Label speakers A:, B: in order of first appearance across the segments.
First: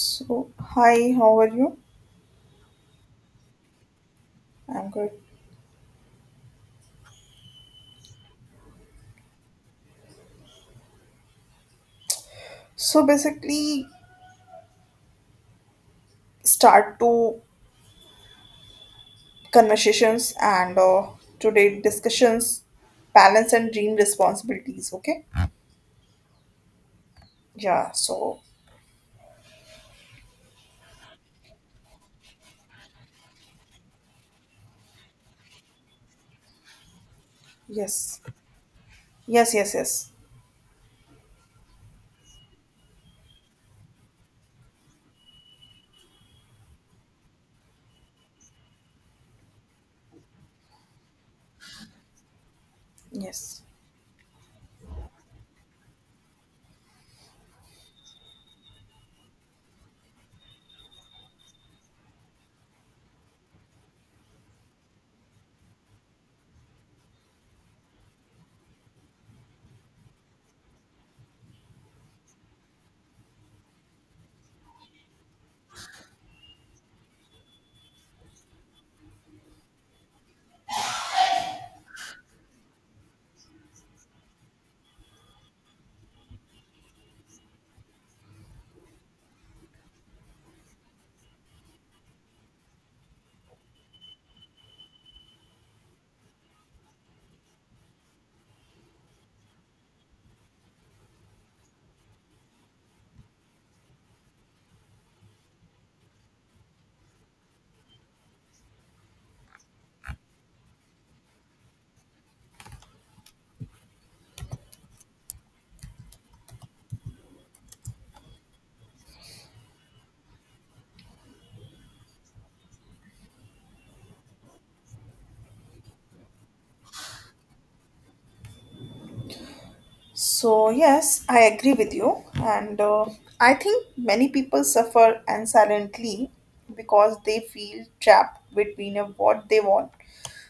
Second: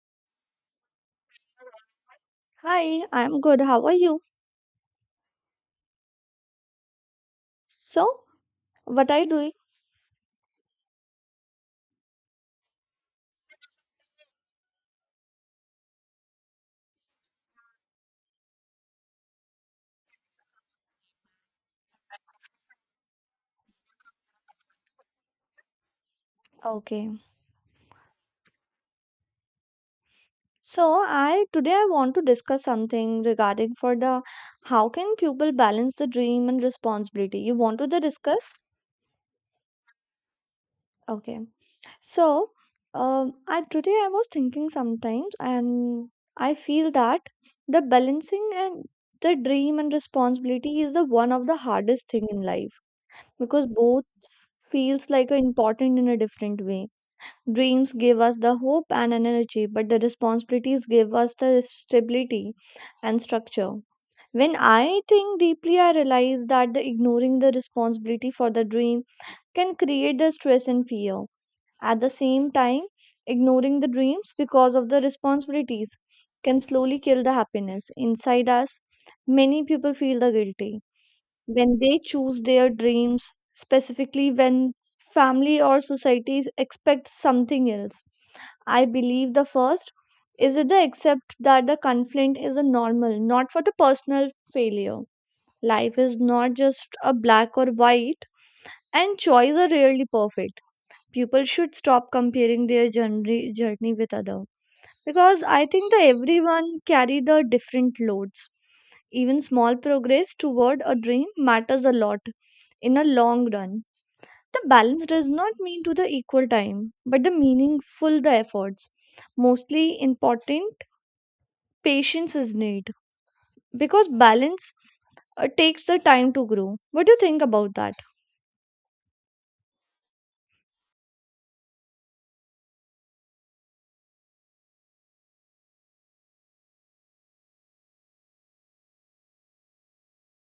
A: So, hi, how are you?
B: Hi, I'm good. How are you?
A: I'm good.
B: So, what are you doing?
A: So, basically, start two conversations and today discussions, balance and dream responsibilities. Okay.
B: Okay.
A: Yeah. So,
B: So, I today I want to discuss something regarding for the how can people balance the dream and responsibility. You want to the
A: yes,
B: discuss?
A: yes, yes, yes,
B: Okay. So, I today I was thinking sometimes, and I feel that the balancing and the dream and responsibility is the one of the hardest thing in life
A: yes.
B: because both feels like a important in a different way. Dreams give us the hope and an energy, but the responsibilities give us the stability and structure. When I think deeply, I realize that the ignoring the responsibility for the dream can create the stress and fear. At the same time, ignoring the dreams because of the responsibilities can slowly kill the happiness inside us. Many people feel the guilty when they choose their dreams, specifically when family or societies expect something else. I believe the first is that they accept that the conflict is a normal, not for the personal failure. Life is not just a black or white, and choice are rarely perfect. People should stop comparing their journey with others because I think that everyone carry the different loads. Even small progress toward a dream matters a lot in a long run. The balance does not mean to the equal time but the meaningful the efforts, mostly important. Patience is need because balance takes the time to grow. What do you think about that?
A: So, yes, I agree with you, and I think many people suffer and silently because they feel trapped between a what they want.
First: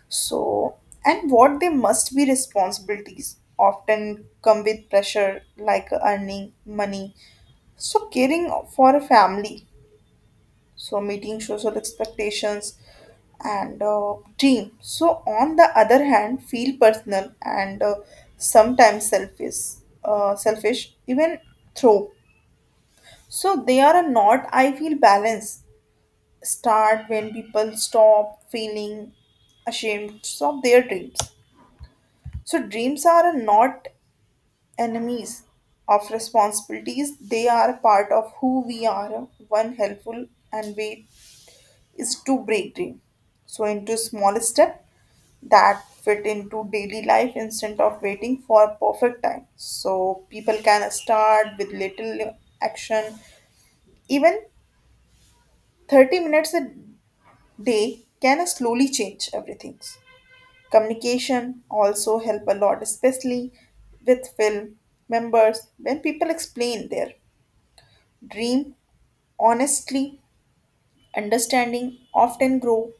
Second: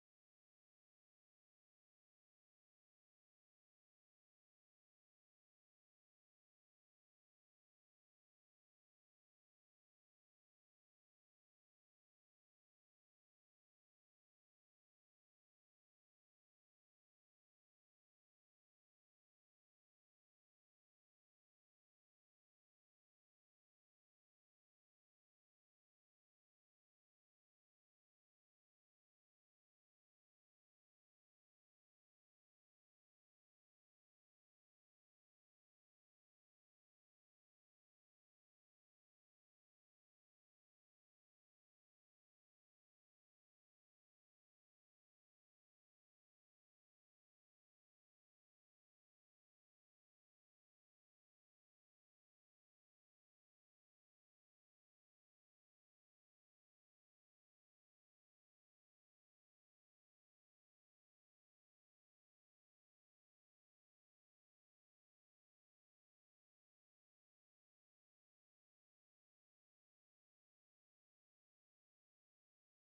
A: So, and what they must be responsibilities often come with pressure like earning money. So, caring for a family, so meeting social expectations and dream. So, on the other hand, feel personal and sometimes selfish, selfish even throw. So, they are a not I feel balance start when people stop feeling ashamed of their dreams. So, dreams are not enemies of responsibilities, they are a part of who we are. One helpful and way is to break dream. So, into small step that fit into daily life instead of waiting for perfect time. So, people can start with little action. Even 30 minutes a day can slowly change everything. Communication also help a lot, especially with film members. When people explain their dream honestly, understanding often grow.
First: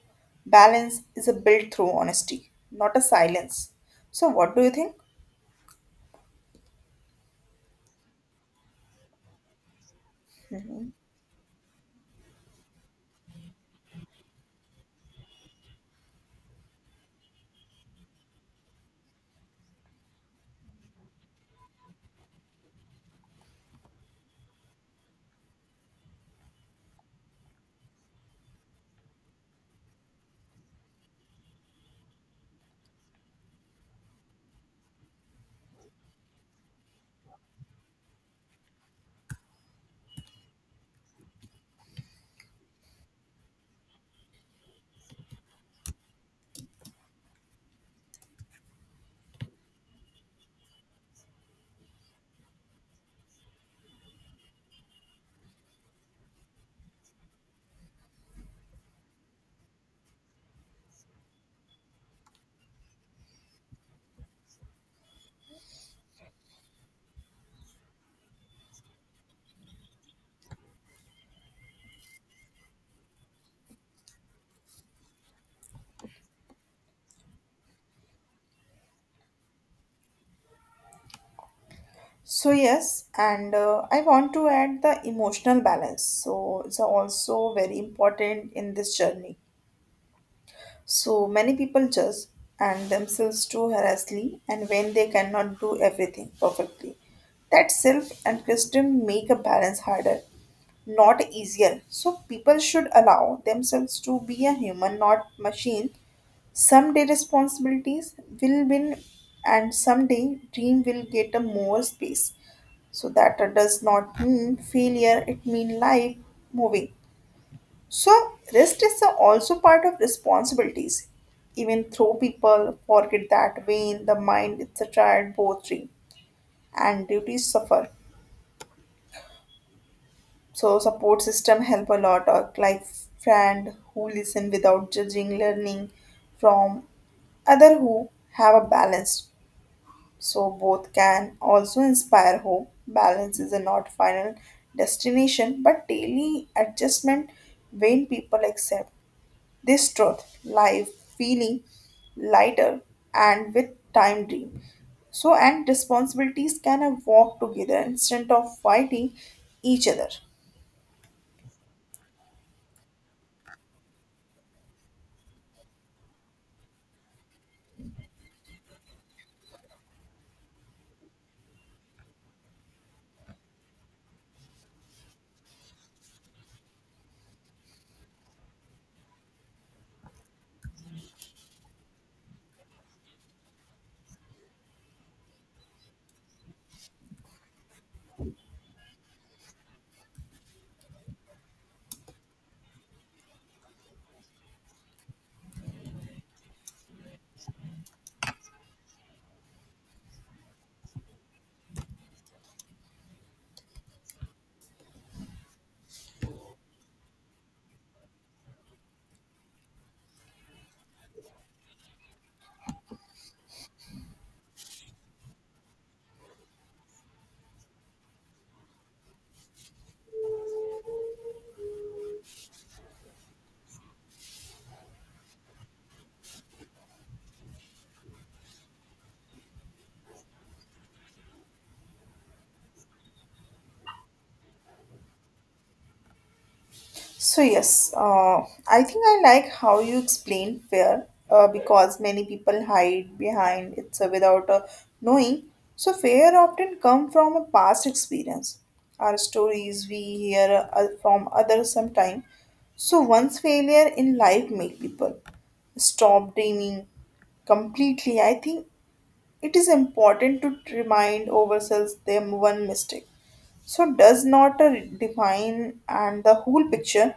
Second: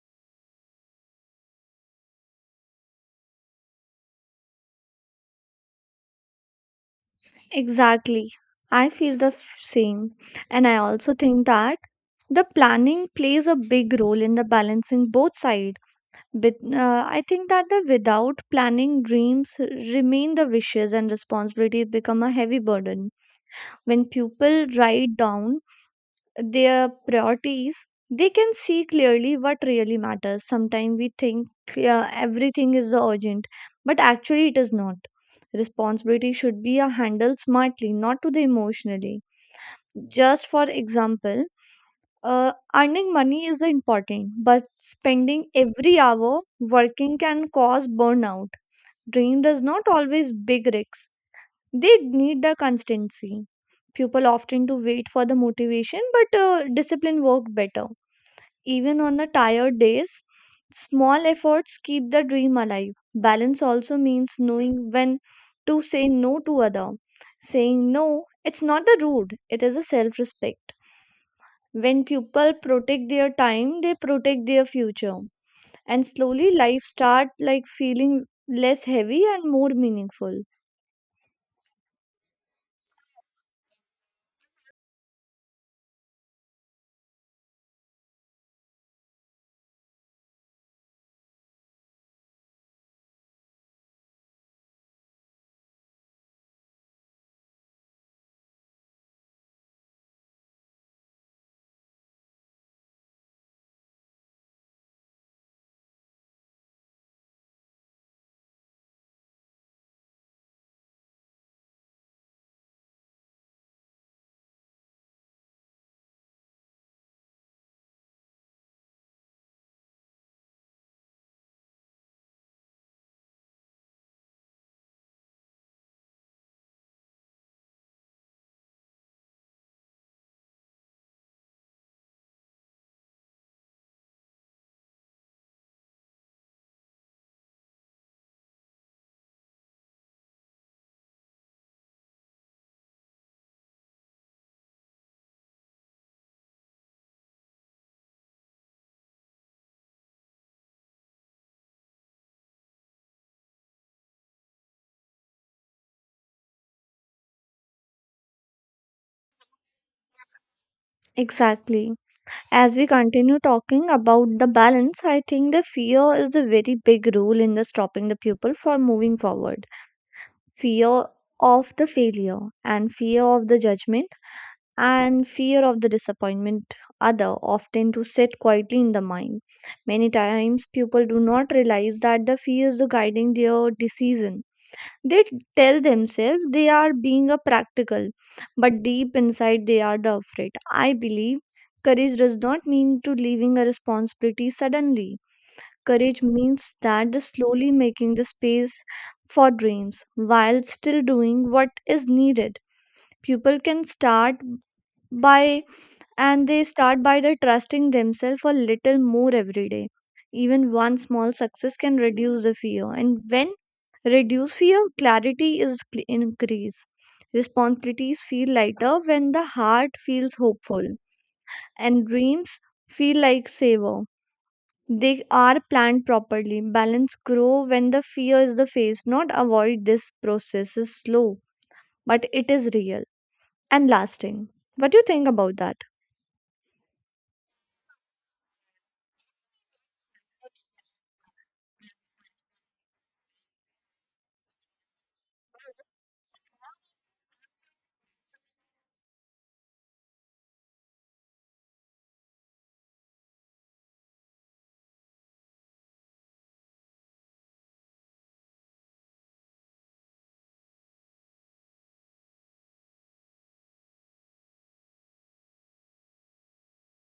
A: Balance is a built through honesty, not a silence. So what do you think?
B: Exactly. I feel the same, and I also think that the planning plays a big role in the balancing both sides. But I think that the without planning dreams remain the wishes and responsibilities become a heavy burden. When people write down their priorities, they can see clearly what really matters. Sometimes we think everything is urgent, but actually it is not. Responsibility should be handled smartly, not to the emotionally. Just for example, earning money is important, but spending every hour working can cause burnout. Dream does not always big risks. They need the constancy. People often to wait for the motivation, but discipline work better. Even on the tired days, small efforts keep the dream alive. Balance also means knowing when to say no to other. Saying no, it's not the rude. It is a self-respect. When people protect their time, they protect their future. And slowly life start like feeling less heavy and more meaningful.
A: So yes, and I want to add the emotional balance, so it's also very important in this journey. So many people judge and themselves too harshly and when they cannot do everything perfectly. That self and criticism make a balance harder, not easier. So people should allow themselves to be a human, not machine. Someday responsibilities will win, and someday dream will get a more space. So that does not mean failure, it means life moving. So, rest is also part of responsibilities. Even though people forget that way the mind, it's a child poetry and duties suffer. So, support system help a lot, or like friend who listen without judging, learning from other who have a balance. So, both can also inspire hope. Balance is a not final destination, but daily adjustment. When people accept this truth, life feeling lighter and with time dream. So and responsibilities can walk together instead of fighting each other.
B: Exactly. As we continue talking about the balance, I think the fear is the very big role in the stopping the people from moving forward. Fear of the failure, and fear of the judgment, and fear of the disappointment other often to sit quietly in the mind. Many times people do not realize that the fears are guiding their decision. They tell themselves they are being a practical, but deep inside they are the afraid. I believe courage does not mean to leaving a responsibility suddenly. Courage means that the slowly making the space for dreams while still doing what is needed. People can start by, and they start by the trusting themselves a little more every day. Even one small success can reduce the fear, and when reduce fear clarity is increase. Responsibilities feel lighter when the heart feels hopeful, and dreams feel like savor. They are planned properly. Balance grow when the fear is the face, not avoid. This process is slow, but it is real and lasting. What do you think about that?
A: So yes, I think I like how you explained fear because many people hide behind it without knowing. So fear often come from a past experience, our stories we hear from others sometime. So once failure in life make people stop dreaming completely. I think it is important to remind ourselves them one mistake so does not define and the whole picture.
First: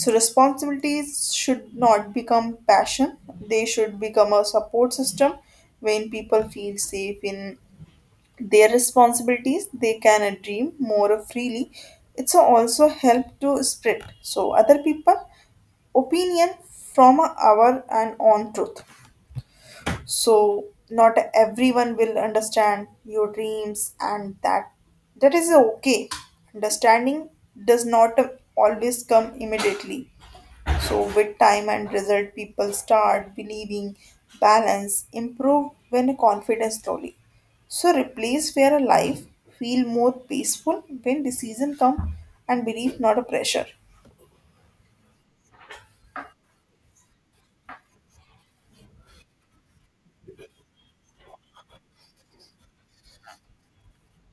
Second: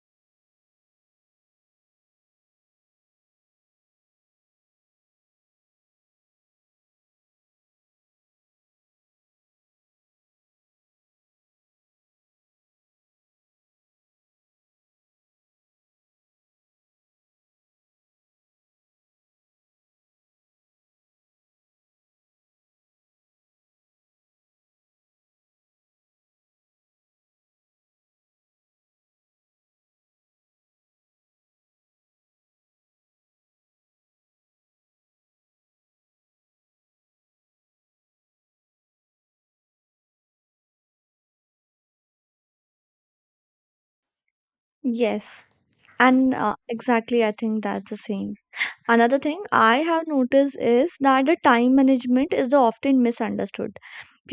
A: So responsibilities should not become passion. They should become a support system. When people feel safe in their responsibilities, they can dream more freely. It's also help to spread so other people opinion from our and on truth. So not everyone will understand your dreams, and that is okay. Understanding does not always come immediately. So, with time and result, people start believing balance improve when confidence slowly. So, replace fear life, feel more peaceful when decision come and belief not a pressure.
B: Yes, and exactly, I think that's the same. Another thing I have noticed is that the time management is the often misunderstood.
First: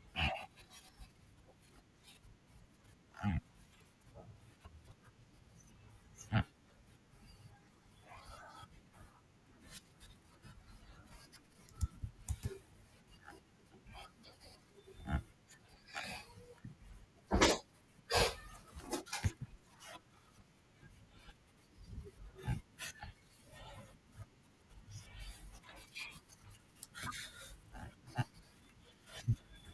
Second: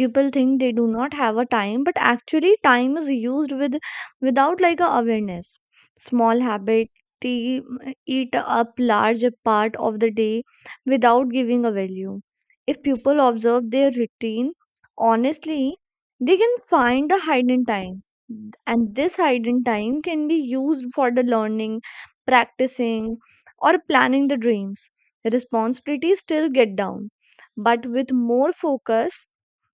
B: People think they do not have a time, but actually time is used with without like a awareness. Small habit, they eat up large part of the day without giving a value. If people observe their routine honestly, they can find the hidden time, and this hidden time can be used for the learning, practicing, or planning the dreams. Responsibilities still get down, but with more focus.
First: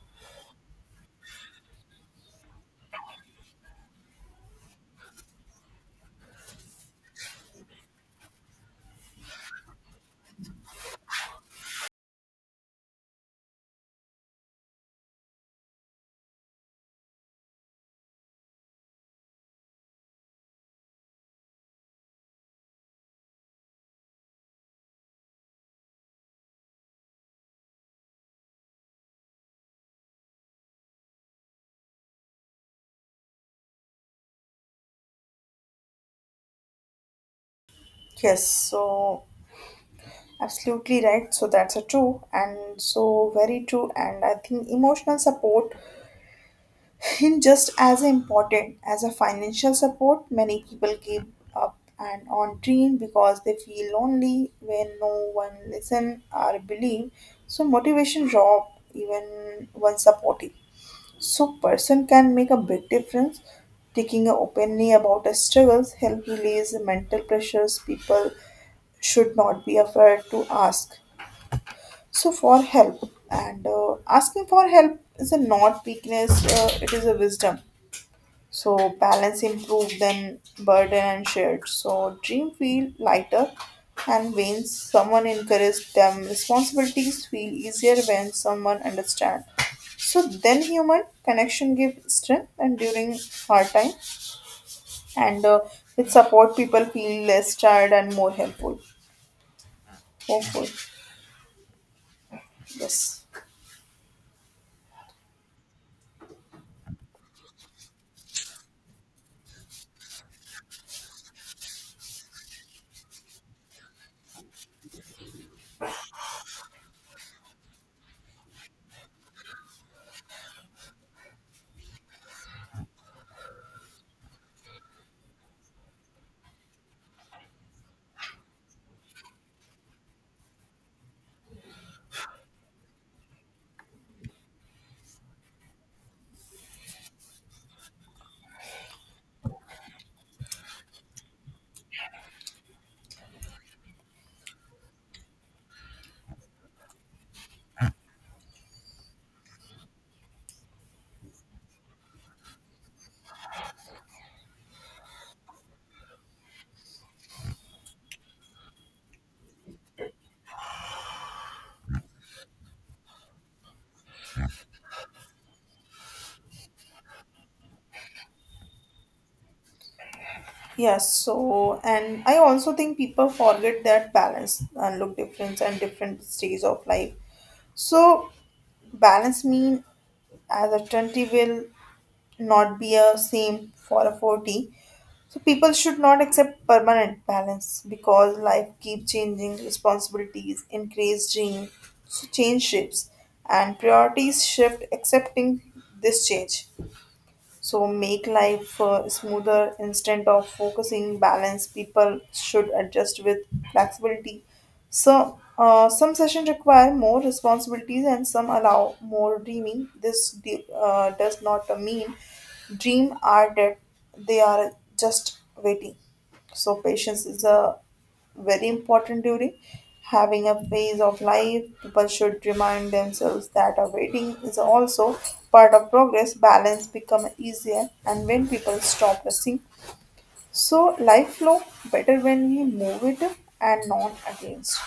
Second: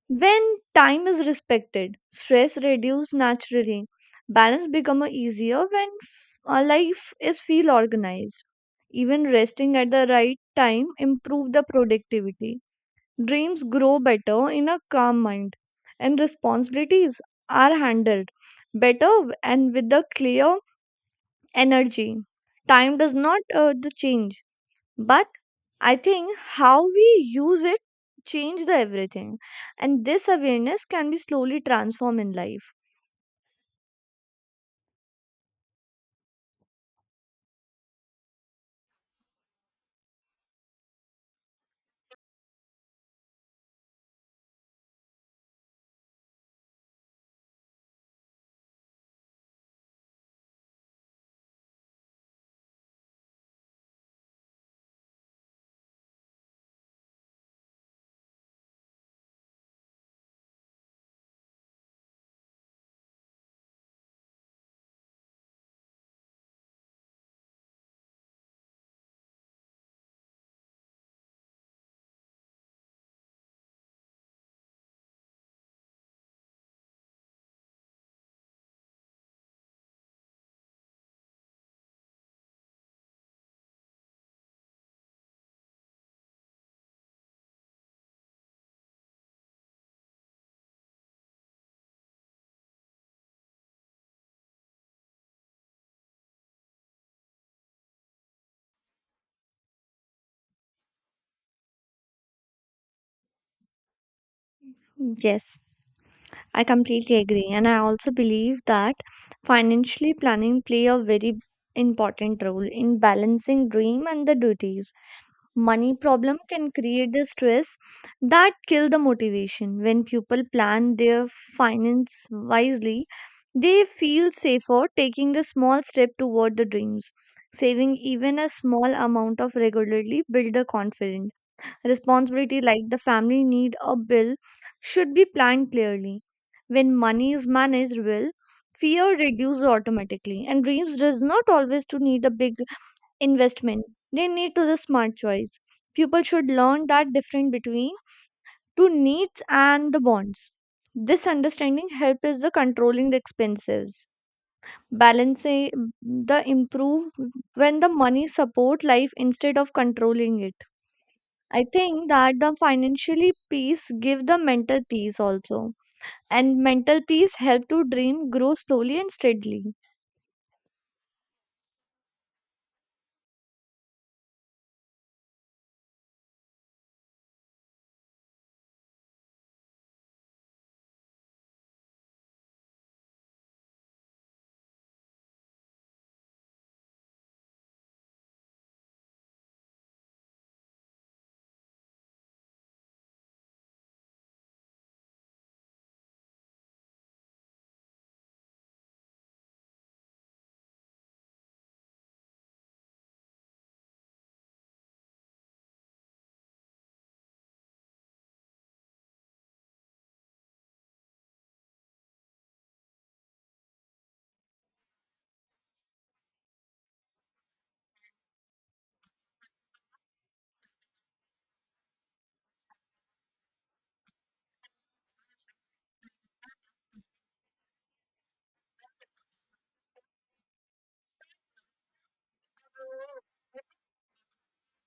B: When time is respected, stress reduces naturally. Balance become a easier when life is feel organized. Even resting at the right time improve the productivity. Dreams grow better in a calm mind, and responsibilities are handled better and with a clear energy. Time does not the change, but I think how we use it change the everything, and this awareness can be slowly transformed in life.
A: Yes, so absolutely right. So that's a true and so very true. And I think emotional support and just as important as a financial support, many people give up and on dream because they feel lonely when no one listen or believe. So motivation drop even when supportive. So person can make a big difference. Taking openly about a struggles help release mental pressures. People should not be afraid to ask so for help, and asking for help is a not weakness, it is a wisdom. So balance improved, then burden and shared. So dream feel lighter and when someone encouraged them, responsibilities feel easier when someone understand. So then human connection give strength and during hard time and with support people feel less tired and more helpful. Hopeful. Yes.
B: Yes, I completely agree, and I also believe that financially planning play a very important role in balancing dream and the duties. Money problem can create the stress that kill the motivation. When people plan their finance wisely, they feel safer taking the small step toward the dreams. Saving even a small amount of regularly build the confidence. Responsibility like the family need or bill should be planned clearly. When money is managed well, fear reduces automatically, and dreams does not always to need a big investment. They need to the smart choice. People should learn that difference between two needs and the bonds. This understanding helps the controlling the expenses. Balancing the improve when the money support life instead of controlling it. I think that the financially peace give the mental peace also, and mental peace help to dream grow slowly and steadily.
A: Yes, so and I also think people forget that balance and look different and different stages of life. So balance mean as a 20 will not be a same for a 40, so people should not accept permanent balance because life keeps changing responsibilities increase change. Change shifts and priorities shift. Accepting this change so make life smoother instead of focusing balance, people should adjust with flexibility. So some sessions require more responsibilities and some allow more dreaming. Does not mean dream are dead, they are just waiting. So patience is a very important during having a phase of life. People should remind themselves that a waiting is also part of progress. Balance become easier, and when people stop rushing, so life flow better when we move it and not against.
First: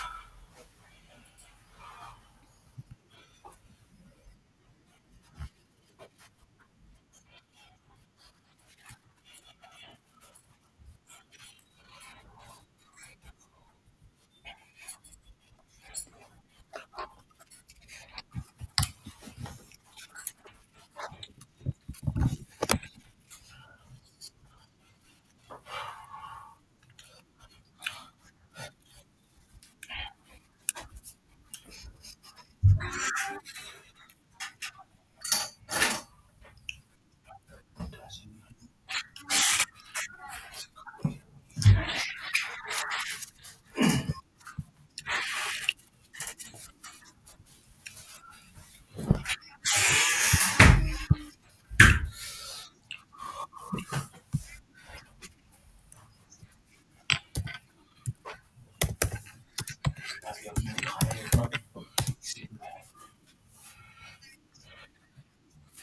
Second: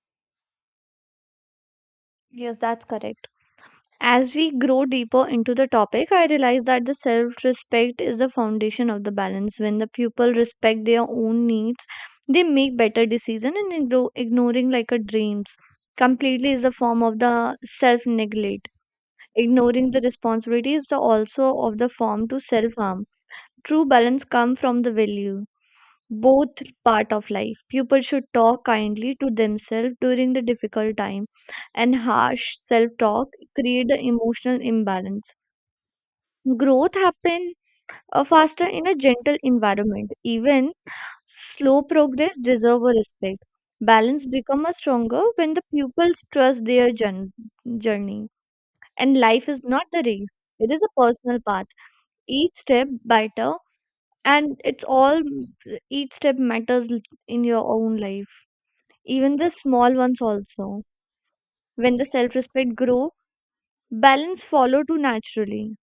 B: Yes, that's correct. As we grow deeper into the topic, I realize that the self respect is the foundation of the balance. When the people respect their own needs, they make better decisions, and ignoring like a dreams completely is a form of the self neglect. Ignoring the responsibility is the also of the form to self harm. True balance comes from the value both part of life. People should talk kindly to themselves during the difficult time, and harsh self talk create the emotional imbalance. Growth happen faster in a gentle environment. Even slow progress deserve a respect. Balance become a stronger when the pupils trust their journey. And life is not the race; it is a personal path. Each step better, and it's all each step matters in your own life, even the small ones also. When the self respect grow, balance follow too naturally.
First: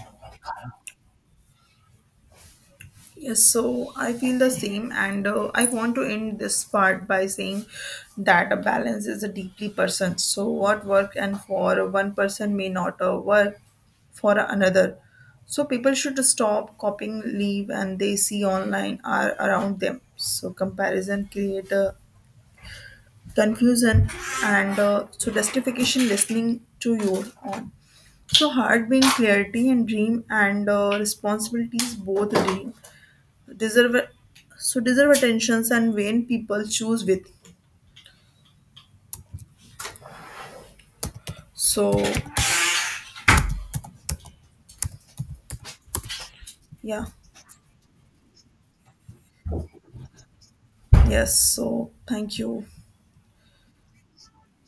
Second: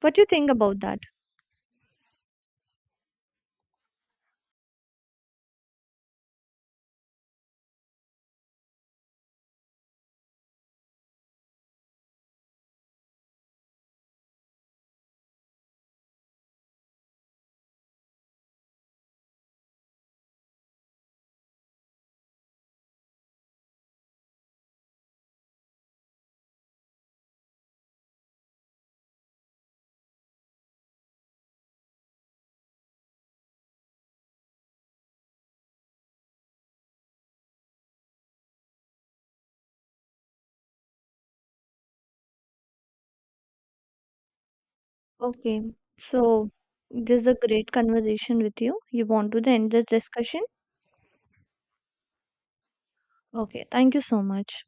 B: What you think about that?
A: Yes, so I feel the same, and I want to end this part by saying that a balance is a deeply person. So, what work and for one person may not work for another. So, people should stop copying, leave, and they see online are around them. So, comparison create a confusion, and so justification listening to your own. So, heart being clarity and dream and responsibilities both dream deserve so deserve attentions and vain people choose with so
B: Okay, so
A: yeah.
B: this is a great conversation with you. You want to end this discussion?
A: Yes, so thank you.
B: Okay, thank you so much.